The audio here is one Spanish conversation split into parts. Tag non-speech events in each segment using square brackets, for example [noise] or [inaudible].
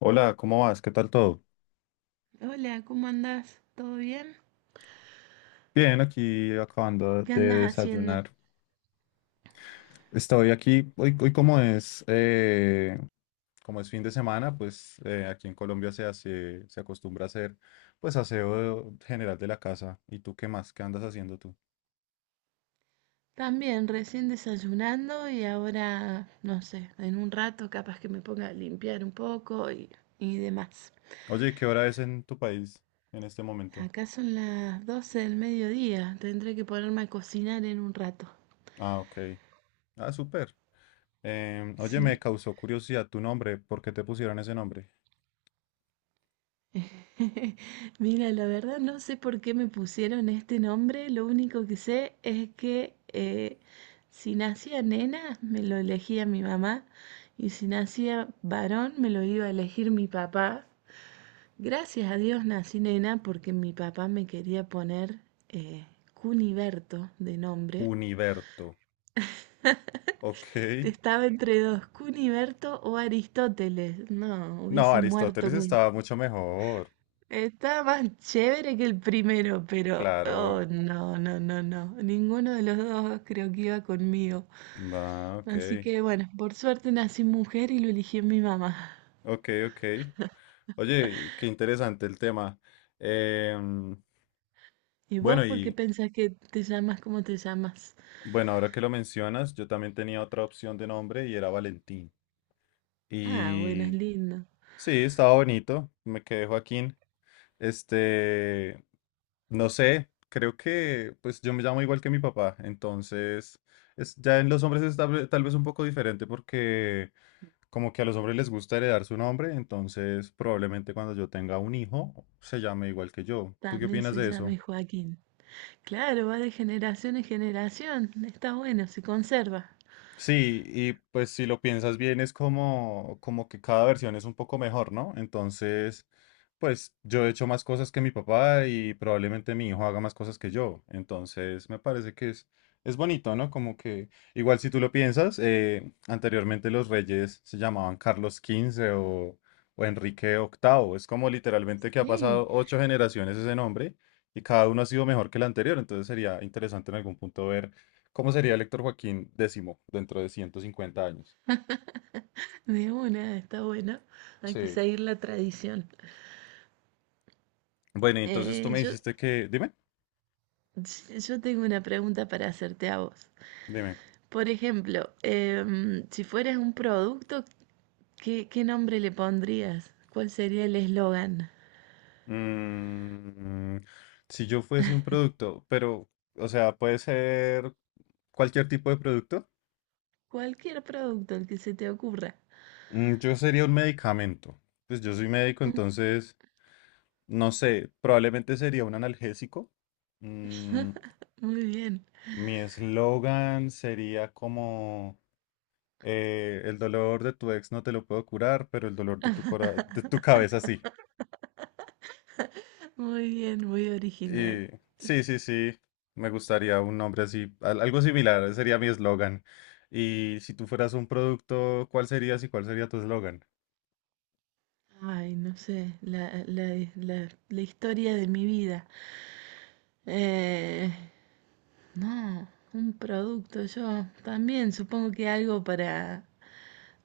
Hola, ¿cómo vas? ¿Qué tal todo? Hola, ¿cómo andás? ¿Todo bien? Bien, aquí acabando ¿Qué de andas haciendo? desayunar. Estoy aquí, hoy, hoy, como es fin de semana, pues aquí en Colombia se hace, se acostumbra a hacer pues aseo general de la casa. ¿Y tú qué más? ¿Qué andas haciendo tú? También, recién desayunando y ahora, no sé, en un rato capaz que me ponga a limpiar un poco y demás. Oye, ¿qué hora es en tu país en este momento? Acá son las 12 del mediodía, tendré que ponerme a cocinar en un rato. Ah, ok. Ah, súper. Oye, me Sí, causó curiosidad tu nombre. ¿Por qué te pusieron ese nombre? [laughs] mira, la verdad no sé por qué me pusieron este nombre, lo único que sé es que si nacía nena me lo elegía mi mamá y si nacía varón me lo iba a elegir mi papá. Gracias a Dios nací nena porque mi papá me quería poner eh, Cuniberto de nombre. Juniberto. Ok. Estaba entre dos, Cuniberto o Aristóteles. No, No, hubiese muerto. Aristóteles estaba mucho mejor. Está más chévere que el primero, pero oh Claro. no, no, no, no. Ninguno de los dos creo que iba conmigo. Va, ok. Así que bueno, por suerte nací mujer y lo eligió mi mamá. Ok, ok. Oye, y qué interesante el tema. Em, ¿Y bueno, vos por qué y pensás que te llamas como te llamas? bueno, ahora que lo mencionas, yo también tenía otra opción de nombre y era Valentín. Ah, bueno, es Y lindo. sí, estaba bonito. Me quedé Joaquín. Este, no sé, creo que pues yo me llamo igual que mi papá. Entonces, es, ya en los hombres es tal vez un poco diferente porque como que a los hombres les gusta heredar su nombre, entonces probablemente cuando yo tenga un hijo se llame igual que yo. ¿Tú qué También opinas se de eso? llama Joaquín. Claro, va de generación en generación. Está bueno, se conserva. Sí, y pues si lo piensas bien es como, como que cada versión es un poco mejor, ¿no? Entonces, pues yo he hecho más cosas que mi papá y probablemente mi hijo haga más cosas que yo. Entonces, me parece que es bonito, ¿no? Como que igual si tú lo piensas, anteriormente los reyes se llamaban Carlos XV o Enrique VIII. Es como literalmente que ha Sí, pasado 8 generaciones ese nombre y cada uno ha sido mejor que el anterior. Entonces sería interesante en algún punto ver ¿cómo sería el Héctor Joaquín X dentro de 150 años? de una, está bueno. Hay que Sí. seguir la tradición. Bueno, y entonces tú Eh, me yo, dijiste que, dime, Yo tengo una pregunta para hacerte a vos. dime, Por ejemplo, si fueras un producto, ¿qué nombre le pondrías? ¿Cuál sería el eslogan? mm, si yo fuese un producto, pero, o sea, puede ser cualquier tipo de producto, Cualquier producto, el que se te ocurra. mm, yo sería un medicamento. Pues yo soy médico, Mm, entonces, no sé, probablemente sería un analgésico. Mm, muy bien, mi eslogan sería como, el dolor de tu ex no te lo puedo curar, pero el dolor de tu de tu cabeza sí. muy bien, muy original. Y sí, sí, sí, me gustaría un nombre así, algo similar, ese sería mi eslogan. Y si tú fueras un producto, ¿cuál serías y cuál sería tu eslogan? Ay, no sé, la historia de mi vida. Eh, no, un producto, yo también supongo que algo para...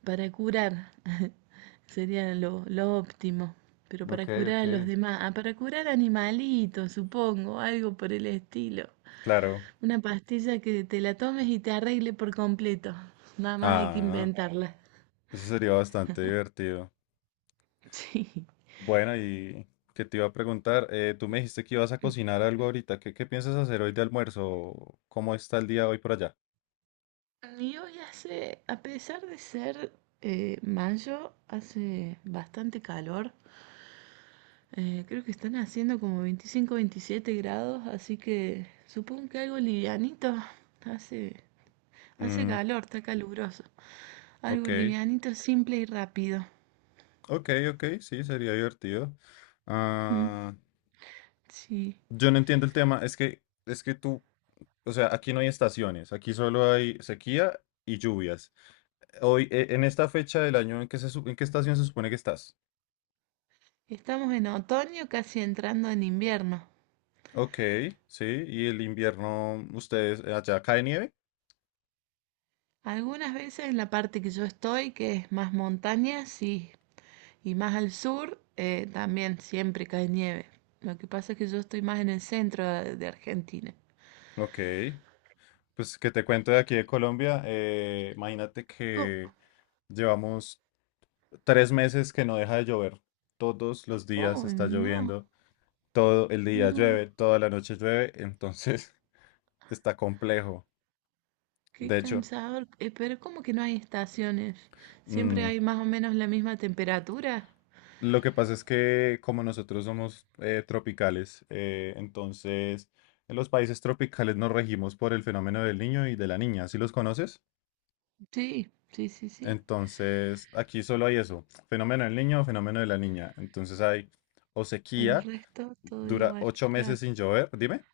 para curar. [laughs] Sería lo óptimo. Pero Ok, para curar ok. a los demás. Ah, para curar animalitos, supongo, algo por el estilo. Claro. Una pastilla que te la tomes y te arregle por completo. Nada más hay que Ah, inventarla. [laughs] eso sería bastante divertido. Sí. Bueno, y que te iba a preguntar, eh, tú me dijiste que ibas a cocinar algo ahorita. ¿Qué, qué piensas hacer hoy de almuerzo? ¿Cómo está el día hoy por allá? Y hoy hace, a pesar de ser mayo, hace bastante calor. Creo que están haciendo como 25 27 grados, así que supongo que algo livianito. Hace Hace Mm, calor, está caluroso. Algo ok, livianito, simple y rápido. ok, ok, sí, sería divertido. Mm, Ah, sí. yo no entiendo el tema. Es que tú, o sea, aquí no hay estaciones, aquí solo hay sequía y lluvias. Hoy, en esta fecha del año, ¿en qué en qué estación se supone que estás? Estamos en otoño, casi entrando en invierno. Ok, sí, y el invierno, ¿ustedes allá cae nieve? Algunas veces en la parte que yo estoy, que es más montaña, sí. Y más al sur, también siempre cae nieve. Lo que pasa es que yo estoy más en el centro de Argentina. Ok, pues que te cuento de aquí de Colombia, imagínate Co- que llevamos 3 meses que no deja de llover. Todos los días Oh, está no, lloviendo, todo el día no. llueve, toda la noche llueve, entonces [laughs] está complejo. Qué De hecho. cansador. Pero ¿cómo que no hay estaciones? ¿Siempre Mm, hay más o menos la misma temperatura? lo que pasa es que como nosotros somos tropicales, entonces en los países tropicales nos regimos por el fenómeno del niño y de la niña, ¿sí los conoces? Sí, sí, sí, sí. Entonces aquí solo hay eso, fenómeno del niño o fenómeno de la niña. Entonces hay o El sequía, resto todo dura igual, 8 meses claro. sin llover, dime,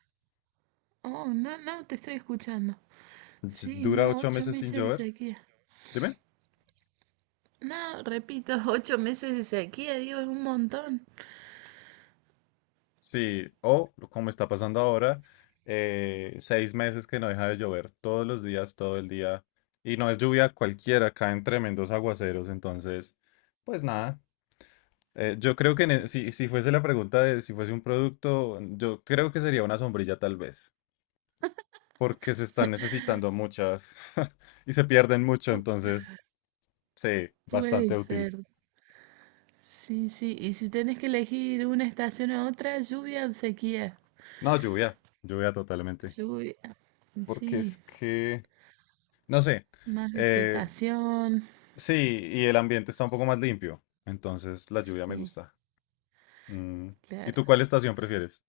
Oh, no, no, te estoy escuchando. Sí, dura no, ocho ocho meses sin meses de llover, sequía. dime. No, repito, [laughs] 8 meses de sequía, digo, es un montón. Sí, o como está pasando ahora, 6 meses que no deja de llover todos los días, todo el día, y no es lluvia cualquiera, caen tremendos aguaceros, entonces, pues nada, yo creo que si, si fuese la pregunta de si fuese un producto, yo creo que sería una sombrilla tal vez, porque se están necesitando muchas [laughs] y se pierden mucho, Pu- entonces, sí, puede bastante útil. ser. Sí, sí, y si tenés que elegir una estación a otra, lluvia o sequía. No, lluvia, lluvia totalmente, Lluvia, porque sí, es que, no sé. más eh, vegetación. Sí, y el ambiente está un poco más limpio, entonces la lluvia me Sí, gusta. Mm, ¿y claro. tú cuál estación prefieres?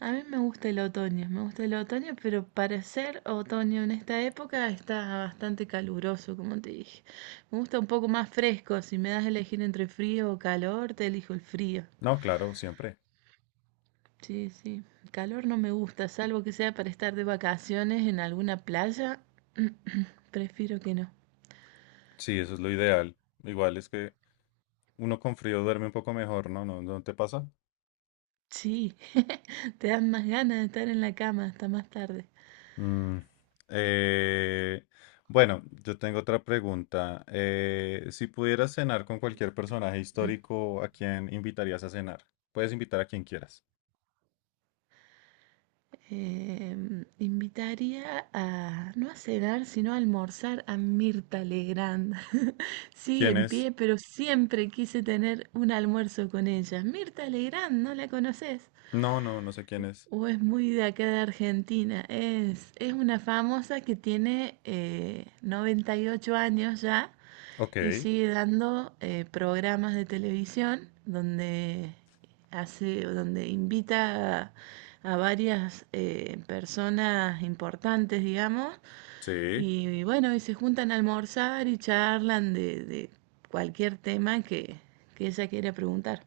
A mí me gusta el otoño, me gusta el otoño, pero para ser otoño en esta época está bastante caluroso, como te dije. Me gusta un poco más fresco, si me das a elegir entre frío o calor, te elijo el frío. No, claro, siempre. Sí, sí, el calor no me gusta, salvo que sea para estar de vacaciones en alguna playa, [clears throat] prefiero que no. Sí, eso es lo ideal. Igual es que uno con frío duerme un poco mejor, ¿no? ¿No, no te pasa? Sí, [laughs] te dan más ganas de estar en la cama hasta más tarde. Mm, eh, bueno, yo tengo otra pregunta. Si pudieras cenar con cualquier personaje histórico, ¿a quién invitarías a cenar? Puedes invitar a quien quieras. Invitaría a, no a cenar, sino a almorzar a Mirta Legrand. [laughs] Sigue ¿Quién en es? pie, pero siempre quise tener un almuerzo con ella. Mirta Legrand, ¿no la conoces? No, no, no sé quién es. O es muy de acá de Argentina. Es una famosa que tiene 98 años ya Ok, y sigue dando programas de televisión donde invita a varias personas importantes, digamos, sí. y bueno, y se juntan a almorzar y charlan de cualquier tema que ella quiera preguntar.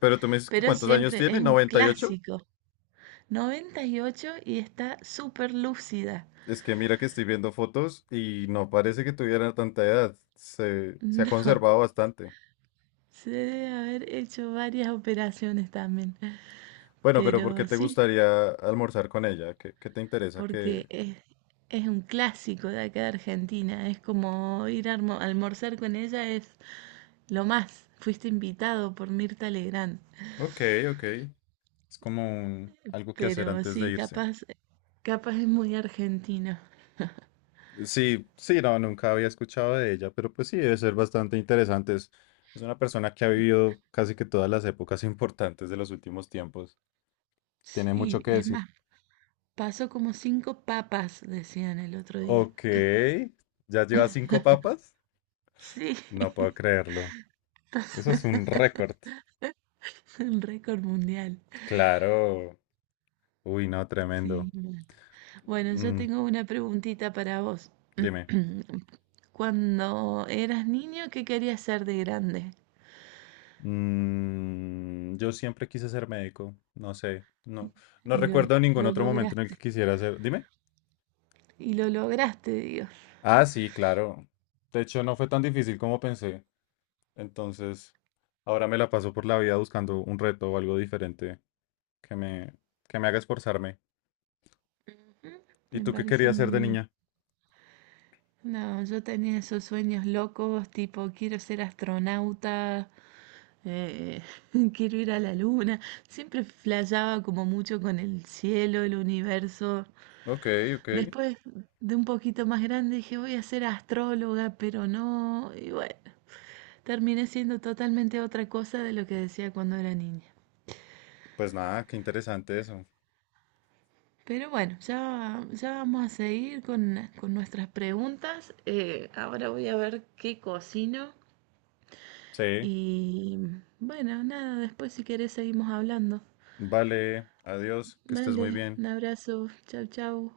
Pero tú me dices que Pero ¿cuántos años siempre tiene? es un 98. clásico. 98 y está súper lúcida. [laughs] Es que mira que estoy viendo fotos y no parece que tuviera tanta edad. Se ha No, conservado bastante. se debe haber hecho varias operaciones también. Bueno, pero ¿por qué Pero te sí, gustaría almorzar con ella? ¿Qué, qué te interesa porque que... es un clásico de acá de Argentina. Es como ir a almorzar con ella es lo más. Fuiste invitado por Mirta Legrand. Ok, ok. Es como algo que hacer Pero antes de sí, irse. capaz es muy argentino. Sí, sí, no, nunca había escuchado de ella, pero pues sí, debe ser bastante interesante. Es una persona que ha vivido casi que todas las épocas [laughs] importantes de los últimos tiempos. Tiene mucho Sí, que es decir. más, pasó como cinco papas, decían el otro día. Ok, ¿ya lleva 5 papas? Sí, No puedo [laughs] creerlo. Eso es un récord. un récord mundial. Claro. Uy, no, Sí, tremendo. bueno. Bueno, yo Mm, tengo una preguntita para vos. dime. [clears throat] Cuando eras niño, ¿qué querías ser de grande? Mm, yo siempre quise ser médico. No sé. No, no Y lo, recuerdo ningún lo otro momento en el que lograste. quisiera ser. Dime. Y lo lograste, Dios. Ah, sí, claro. De hecho, no fue tan difícil como pensé. Entonces, ahora me la paso por la vida buscando un reto o algo diferente que me, que me haga esforzarme. ¿Y Me tú qué parece querías ser muy de bien. niña? No, yo tenía esos sueños locos, tipo, quiero ser astronauta, eh, [laughs] quiero ir a la luna. Siempre flasheaba como mucho con el cielo, el universo. Ok, ok. Después de un poquito más grande dije, voy a ser astróloga, pero no. Y bueno, terminé siendo totalmente otra cosa de lo que decía cuando era niña. Pues nada, qué interesante eso. Pero bueno, ya, ya vamos a seguir con nuestras preguntas. Ahora voy a ver qué cocino. Sí. Y bueno, nada, después si querés seguimos hablando. Vale, adiós, que estés muy Dale, bien. un abrazo. Chau, chau.